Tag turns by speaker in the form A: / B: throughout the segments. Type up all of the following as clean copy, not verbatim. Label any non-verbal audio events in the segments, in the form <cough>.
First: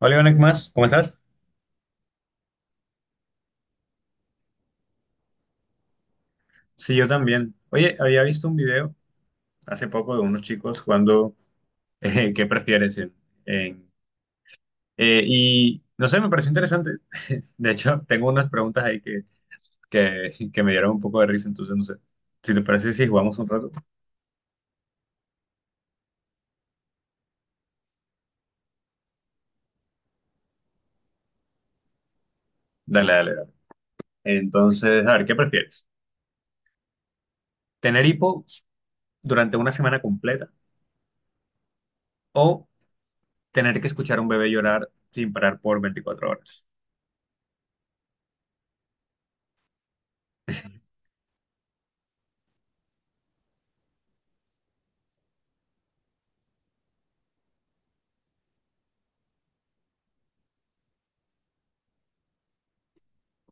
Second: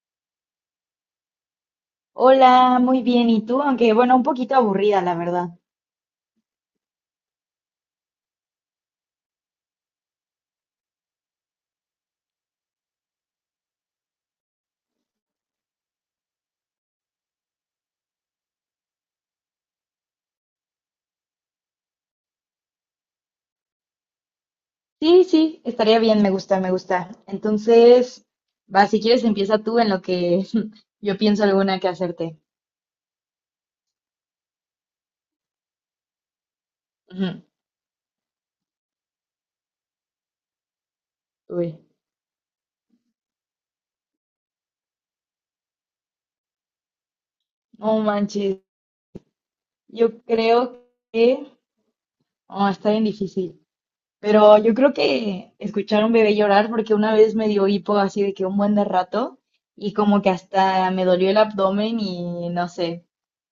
A: Hola, Iván, ¿qué más? ¿Cómo estás?
B: Hola, muy bien. ¿Y tú? Aunque bueno, un poquito aburrida, la verdad.
A: Sí, yo también. Oye, había visto un video hace poco de unos chicos jugando ¿qué prefieres? En- y no sé, me pareció interesante. <laughs> De hecho, tengo unas preguntas ahí que me dieron un poco de risa, entonces no sé. Si te parece, si jugamos un rato.
B: Sí, sí, estaría bien, me gusta, me gusta. Entonces, va, si quieres empieza tú en lo que <laughs> yo pienso alguna que hacerte.
A: Dale, dale, dale. Entonces, a ver, ¿qué prefieres?
B: Ujú.
A: ¿Tener hipo durante una semana completa
B: Uy,
A: o tener que escuchar a un bebé llorar sin parar por 24 horas?
B: no manches. Yo creo que... Oh, está bien difícil. Pero yo creo que escuchar a un bebé llorar, porque una vez me dio hipo así de que un buen de rato y como que hasta me dolió el abdomen y no sé.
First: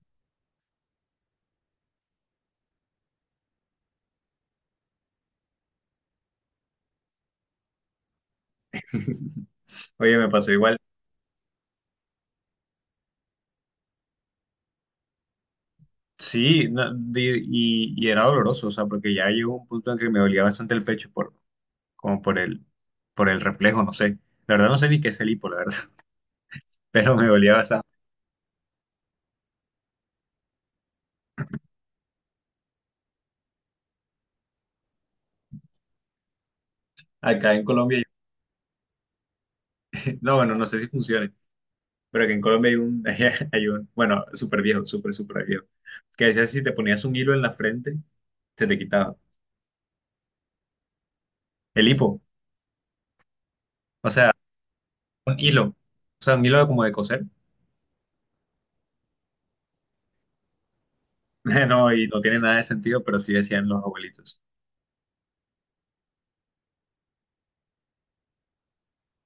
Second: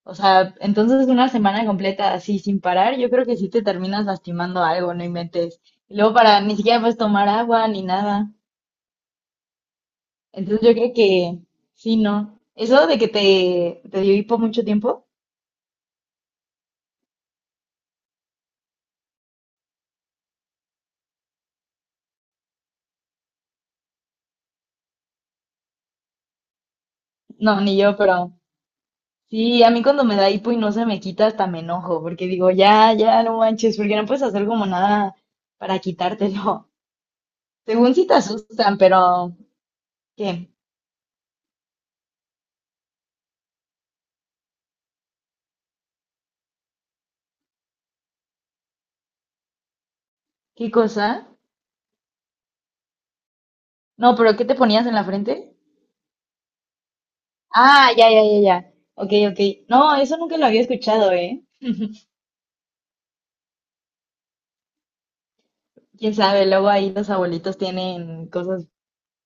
B: O sea, entonces una semana completa así sin parar, yo creo que sí te terminas lastimando algo, no inventes. Y luego para ni siquiera puedes tomar agua ni nada.
A: Oye, me pasó
B: Entonces yo
A: igual.
B: creo que sí, no. Eso de que te dio hipo mucho tiempo,
A: Sí, no, y era doloroso, o sea, porque ya llegó un punto en que me dolía bastante el pecho por, como por el reflejo, no sé. La verdad no sé ni qué es el hipo, la verdad, <laughs> pero me dolía
B: no, ni
A: bastante.
B: yo, pero sí, a mí cuando me da hipo y no se me quita, hasta me enojo, porque digo, ya, ya, no manches, porque no puedes hacer como nada para quitártelo.
A: Acá en
B: <laughs> Según
A: Colombia,
B: si te asustan, pero
A: <laughs> no,
B: ¿qué?
A: bueno, no sé si funcione, pero que en Colombia <laughs> hay un, bueno, súper viejo, súper viejo, que decía si te ponías un hilo en la frente, se te quitaba.
B: ¿Qué cosa?
A: El hipo, o
B: No,
A: sea,
B: pero ¿qué te ponías en la
A: un
B: frente?
A: hilo, o sea, un hilo como de coser.
B: Ah, ya, ya, ya, ya. Ok, ok. No, eso nunca lo había escuchado, ¿eh?
A: <laughs> No, y no tiene nada de sentido, pero sí decían los abuelitos.
B: Quién sabe, luego ahí los abuelitos tienen cosas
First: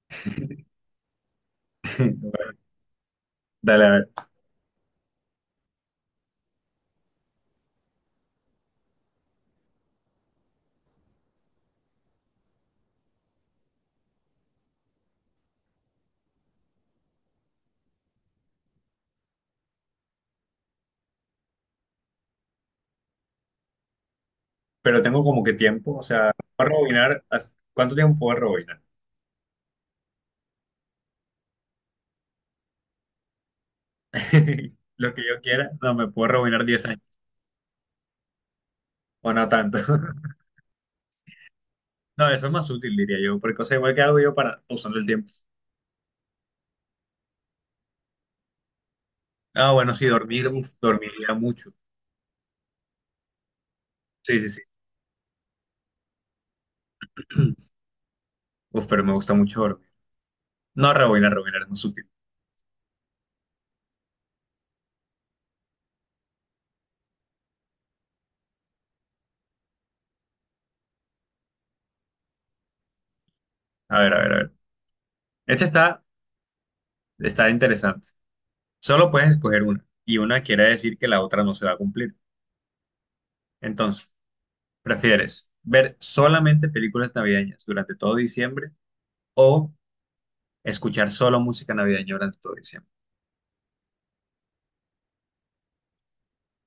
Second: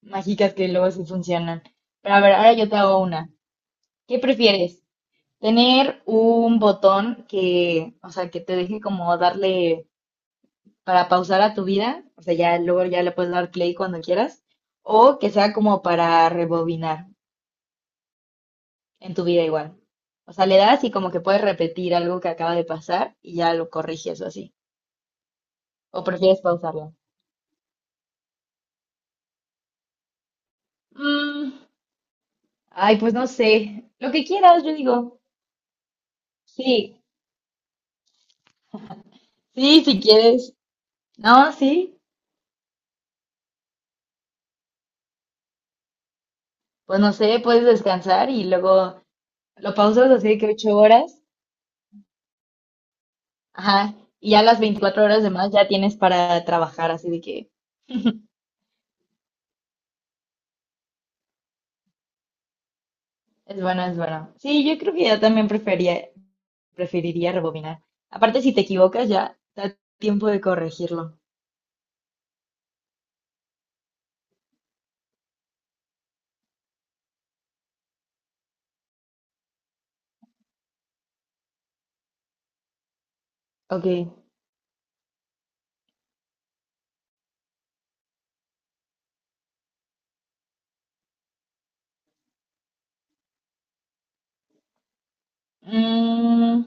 B: mágicas que luego sí funcionan. Pero a ver, ahora
A: <laughs>
B: yo te hago una.
A: Dale, a ver.
B: ¿Qué prefieres? ¿Tener un botón que, o sea, que te deje como darle para pausar a tu vida, o sea, ya luego ya le puedes dar play cuando quieras, o que sea como para rebobinar en tu vida igual? O sea, le das y como que puedes repetir algo que acaba de pasar y ya lo corriges o así.
A: Pero tengo como que tiempo, o
B: ¿O
A: sea,
B: prefieres
A: puedo
B: pausarlo?
A: ¿cuánto tiempo puedo rebobinar?
B: Mm, ay, pues no sé. Lo que quieras, yo
A: <laughs> Lo
B: digo.
A: que yo quiera, no, me puedo rebobinar 10 años,
B: Sí,
A: o no tanto.
B: sí, si
A: <laughs>
B: quieres. No, sí.
A: No, eso es más útil, diría yo, porque, o sea, igual que hago yo para usando el tiempo.
B: Pues no sé, puedes descansar y luego
A: Ah,
B: lo
A: bueno, sí,
B: pausas así de
A: dormir,
B: que
A: uf,
B: 8 horas.
A: dormiría mucho.
B: Ajá. Y
A: Sí,
B: ya
A: sí,
B: las
A: sí.
B: 24 horas de más ya tienes para trabajar, así de que
A: Uf, pero me gusta mucho dormir. No, rebobinar es más útil.
B: es bueno, es bueno. Sí, yo creo que ya también prefería, preferiría rebobinar. Aparte, si te equivocas, ya da tiempo de corregirlo.
A: A ver, a ver, a ver. Esta está, está interesante. Solo puedes escoger una, y una quiere decir que la otra no se va a cumplir.
B: Ok.
A: Entonces, ¿prefieres ver solamente películas navideñas durante todo diciembre, o escuchar solo música navideña durante todo diciembre?
B: Mm,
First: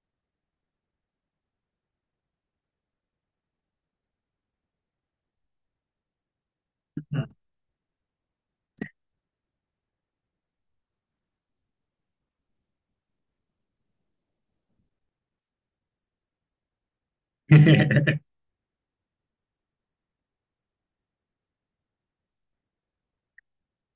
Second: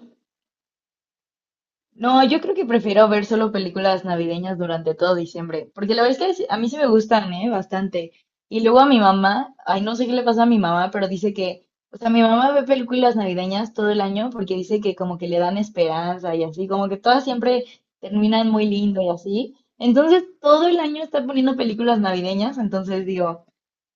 B: no, yo creo que prefiero ver solo películas navideñas durante todo diciembre, porque la verdad es que a mí sí me gustan, ¿eh? Bastante. Y luego a mi mamá, ay, no sé qué le pasa a mi mamá, pero dice que, o sea, mi mamá ve películas navideñas todo el año porque dice que como que le dan esperanza y así, como que todas siempre
A: <laughs>
B: terminan muy lindo y así. Entonces, todo el año está poniendo películas navideñas, entonces digo,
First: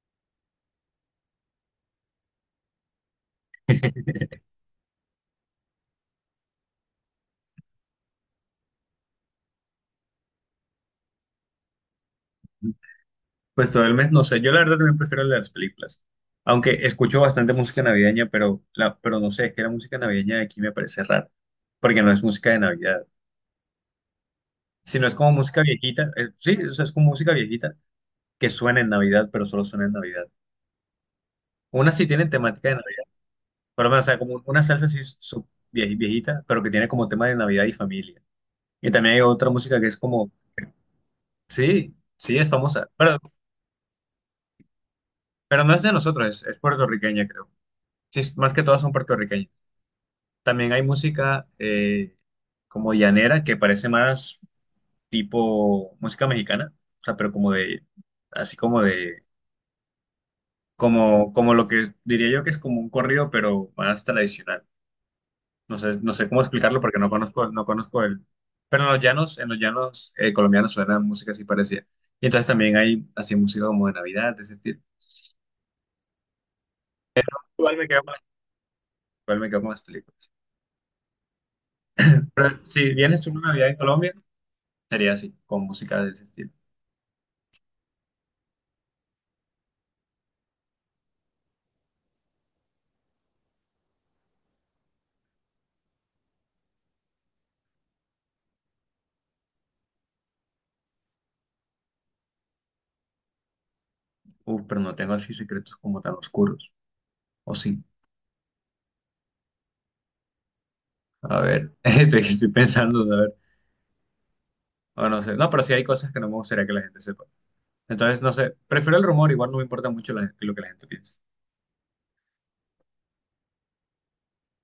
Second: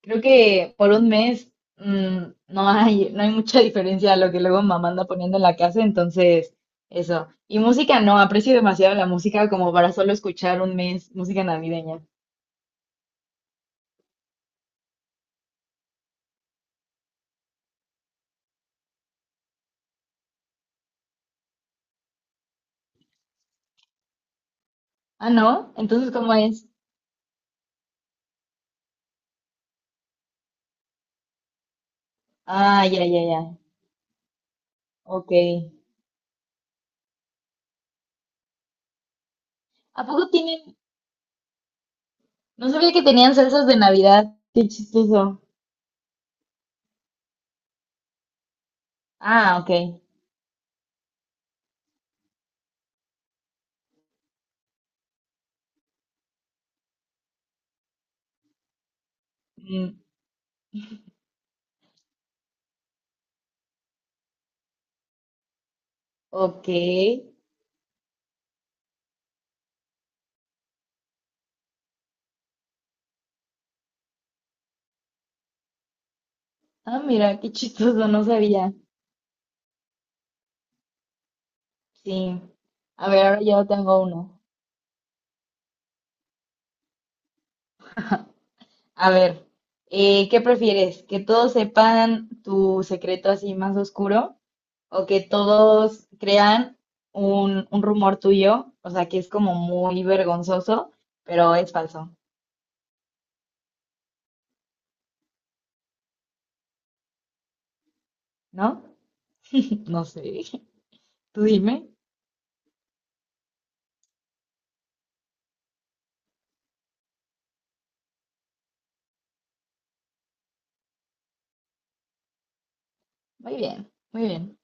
B: creo que por un mes mm, no hay mucha diferencia a lo que luego mamá anda poniendo en la casa, entonces eso. Y música no, aprecio demasiado la música como para solo escuchar un mes música navideña.
A: Pues todo el mes, no sé, yo la verdad también prefiero las películas, aunque escucho bastante música navideña, pero, pero no sé, es que la música navideña de aquí me parece rara, porque no es música de Navidad, sino es
B: Ah,
A: como música
B: ¿no? Entonces,
A: viejita,
B: ¿cómo
A: sí,
B: es?
A: o sea, es como música viejita que suena en Navidad, pero solo suena en Navidad. Una sí tiene temática de
B: Ah,
A: Navidad,
B: ya, ya, ya.
A: pero o sea, como una salsa así
B: Ok.
A: viejita, pero que tiene como tema de Navidad y familia. Y también hay otra música que es
B: ¿A poco
A: como,
B: tienen?
A: sí, sí, es
B: No
A: famosa,
B: sabía que
A: pero
B: tenían salsas de Navidad. Qué chistoso.
A: Pero no es de nosotros, es puertorriqueña, creo. Sí, más que todas son puertorriqueñas.
B: Ah, ok.
A: También hay música como llanera, que parece más tipo música mexicana, o sea, pero como de, así como de,
B: Mm,
A: como lo que diría yo que es como un corrido, pero más tradicional. No sé, no sé cómo
B: ok.
A: explicarlo porque no conozco, no conozco el... Pero en los llanos colombianos suena música así parecida. Y entonces también hay así música como de Navidad, de ese estilo.
B: Ah, mira, qué
A: Igual me quedo
B: chistoso,
A: con las-
B: no sabía.
A: igual me quedo con las películas.
B: Sí.
A: Pero si
B: A
A: vienes
B: ver,
A: tú
B: ahora
A: una
B: yo
A: Navidad en
B: tengo
A: Colombia,
B: uno.
A: sería así, con música de ese estilo.
B: A ver, ¿qué prefieres? ¿Que todos sepan tu secreto así más oscuro o que todos crean un rumor tuyo? O sea, que es como muy vergonzoso, pero es falso,
A: Uf, pero no tengo así secretos como tan oscuros. O sí.
B: ¿no? <laughs> No sé, <laughs>
A: A
B: tú
A: ver, <laughs>
B: dime.
A: estoy pensando, a ver. O no sé. No, pero sí hay cosas que no me gustaría que la gente sepa. Entonces, no sé. Prefiero el rumor, igual no me importa mucho lo que la gente piense.
B: Muy bien, muy bien.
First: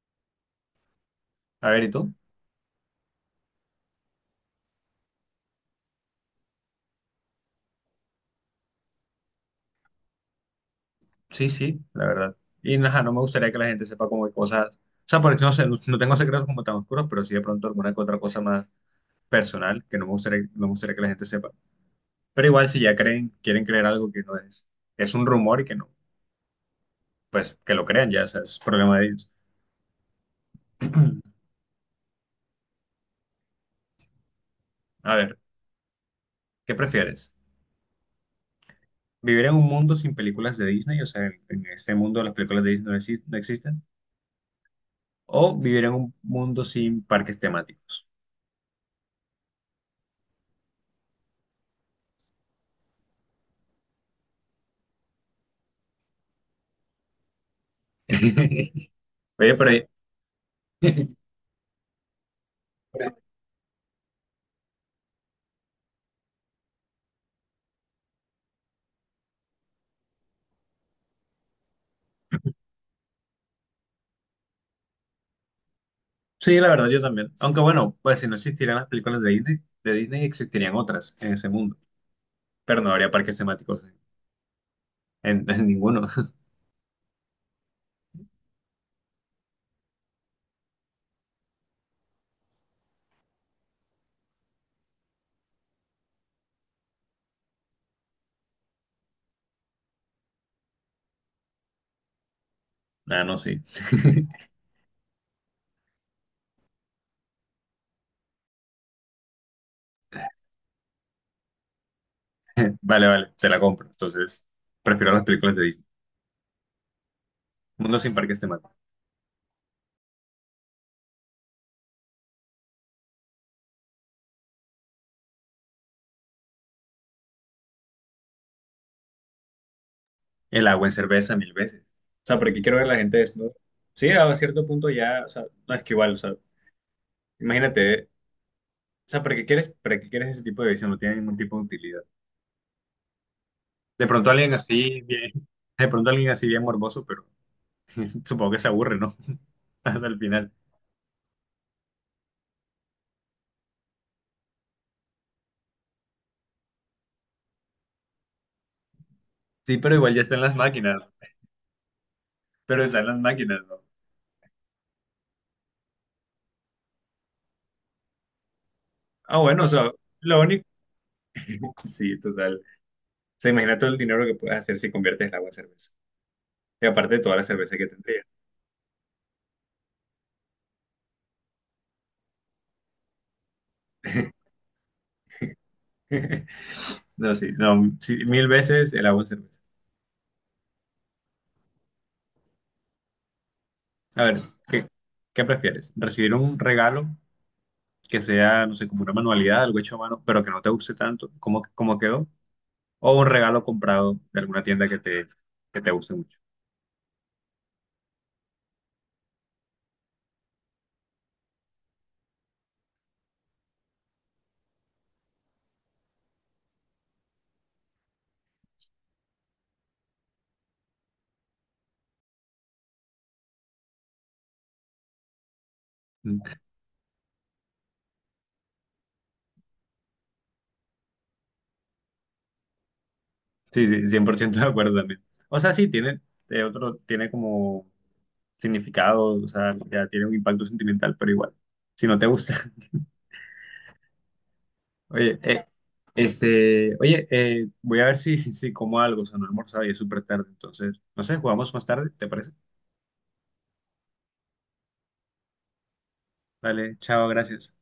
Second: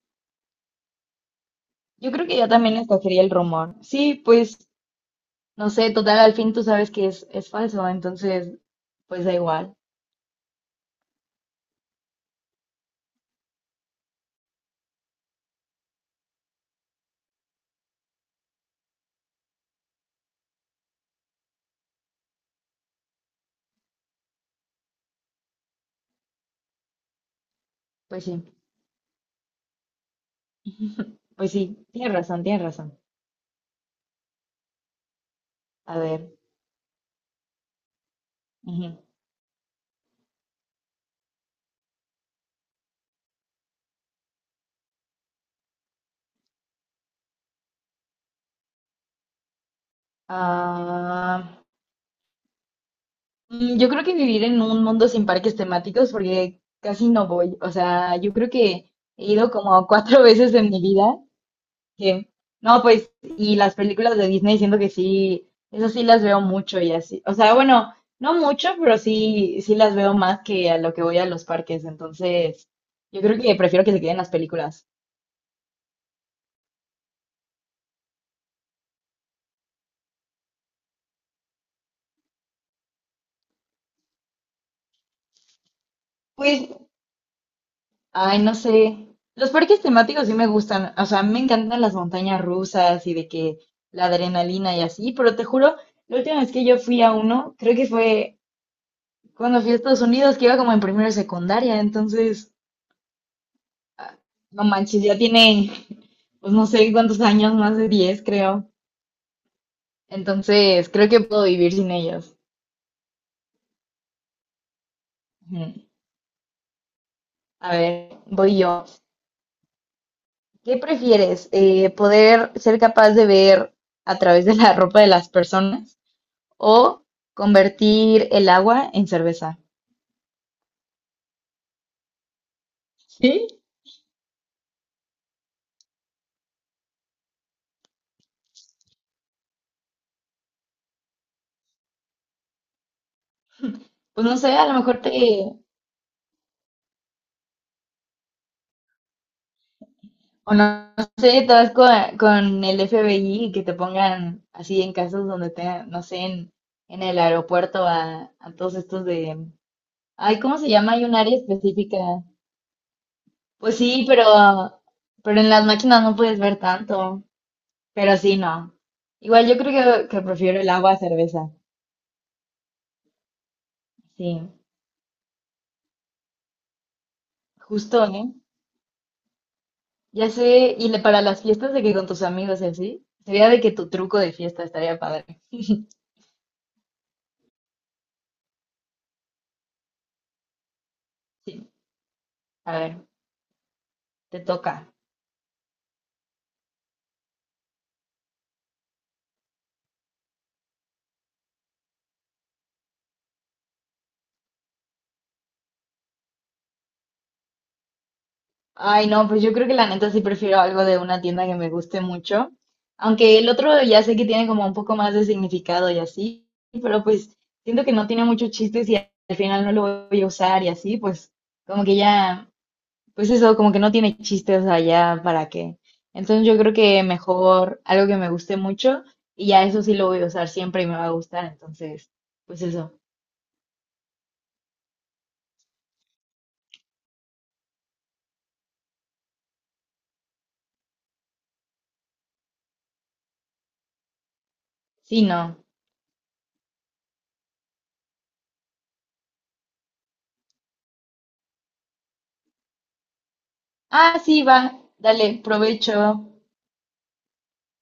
A: A ver, ¿y
B: Yo
A: tú?
B: creo que yo también escogería el rumor. Sí, pues, no sé, total, al fin tú sabes que es falso, entonces, pues da igual.
A: Sí, sí, la verdad. Y nada, no me gustaría que la gente sepa como de cosas. O sea, porque no sé, no, no tengo secretos como tan oscuros, pero sí de pronto alguna que otra cosa más personal que no me gustaría que la gente sepa. Pero igual si ya creen, quieren creer algo que no es, es un rumor y que no, pues que lo crean ya,
B: Pues
A: o sea,
B: sí,
A: es problema de ellos. <clears throat>
B: pues sí, tienes razón, tienes razón.
A: A ver,
B: A ver.
A: ¿qué prefieres?
B: Ujú.
A: ¿Vivir en un mundo sin películas de Disney? O sea, en este mundo las películas de Disney no existen. ¿O vivir en un mundo sin parques temáticos?
B: Ah, mm, yo creo que vivir en un mundo sin parques temáticos, porque casi no voy. O sea, yo creo
A: <laughs>
B: que he ido
A: Oye, pero ahí-
B: como cuatro <laughs> veces en mi
A: <laughs>
B: vida. Que, no, pues, y las películas de Disney siento que sí, eso sí las veo mucho y así. O sea, bueno, no mucho, pero sí, sí las veo más que a lo que voy a los parques. Entonces, yo creo que prefiero que se queden las películas.
A: sí, la verdad, yo también. Aunque bueno, pues si no existieran las películas de Disney existirían otras en ese mundo. Pero no habría parques temáticos en, en ninguno. <laughs>
B: Pues ay, no sé. Los parques temáticos sí me gustan. O sea, me encantan las montañas rusas y de que la adrenalina y así, pero te juro, la última vez que yo fui a uno, creo que fue cuando fui a Estados Unidos, que iba como en primero de secundaria. Entonces,
A: Ah, no, sí.
B: ah,
A: <laughs>
B: no manches, ya tiene, <laughs> pues no sé cuántos años, más de 10 creo. Entonces, creo que puedo vivir sin ellos.
A: <laughs> Vale, vale, te la compro. Entonces, prefiero las películas de
B: Ujú.
A: Disney.
B: A
A: Mundo sin
B: ver,
A: parques
B: voy
A: temáticos.
B: yo. ¿Qué prefieres? ¿Poder ser capaz de ver a través de la ropa de las personas? O convertir el agua en cerveza.
A: El agua en cerveza mil veces. O sea, porque quiero ver a la gente
B: ¿Sí?
A: desnuda. Sí, a cierto punto ya, o sea, no es que igual, o sea, imagínate, o sea, para qué quieres ese tipo de visión? No tiene ningún tipo de utilidad. De
B: Pues
A: pronto
B: no sé,
A: alguien
B: a lo
A: así
B: mejor te,
A: bien, de pronto alguien así bien morboso, pero <laughs> supongo que se aburre, ¿no? <laughs> Hasta el final.
B: o no, no sé, te vas con, el FBI y que te pongan así en casos donde te, no sé, en, el aeropuerto a todos estos de,
A: Sí, pero igual ya están
B: ay,
A: las
B: ¿cómo se llama?
A: máquinas,
B: Hay un área específica.
A: pero están las máquinas,
B: Pues
A: ¿no?
B: sí, pero en las máquinas no puedes ver tanto, pero sí, no.
A: Ah,
B: Igual yo
A: bueno, o sea,
B: creo que
A: lo
B: prefiero
A: único,
B: el agua a cerveza.
A: sí, total. O sea, imagina todo el dinero que
B: Sí,
A: puedes hacer si conviertes el agua en cerveza. Y aparte de toda la cerveza que
B: justo,
A: tendría.
B: ¿eh? Ya sé, y para las fiestas de que con tus amigos y así, sería de que tu truco de fiesta estaría padre.
A: <laughs> No, sí, no, sí, mil veces el agua en cerveza.
B: Sí, a ver,
A: A
B: te
A: ver,
B: toca.
A: ¿qué, ¿qué prefieres? ¿Recibir un regalo que sea, no sé, como una manualidad, algo hecho a mano, pero que no te guste tanto, como, como quedó? ¿O un regalo comprado de alguna tienda que te guste mucho?
B: Ay, no, pues yo creo que la neta sí prefiero algo de una tienda que me guste mucho, aunque el otro ya sé que tiene como un poco más de significado y así, pero pues siento que no tiene muchos chistes y al final no lo voy a usar y así, pues como que ya pues eso, como que no tiene chiste, o sea, ya para qué.
A: Mm.
B: Entonces yo creo que mejor algo que me guste mucho y ya eso sí lo voy a usar siempre y me va a gustar. Entonces, pues eso.
A: Sí, sí, 100% de acuerdo también. O sea, sí, tiene, tiene como significado, o sea, ya tiene un impacto sentimental, pero igual, si no te gusta...
B: Sí,
A: Oye,
B: no.
A: oye, voy a ver si, <laughs> si como algo, o sea, no he almorzado y es súper tarde, entonces, no sé, jugamos más tarde, ¿te parece?
B: Ah, sí, va. Dale, provecho.
A: Dale, chao, gracias.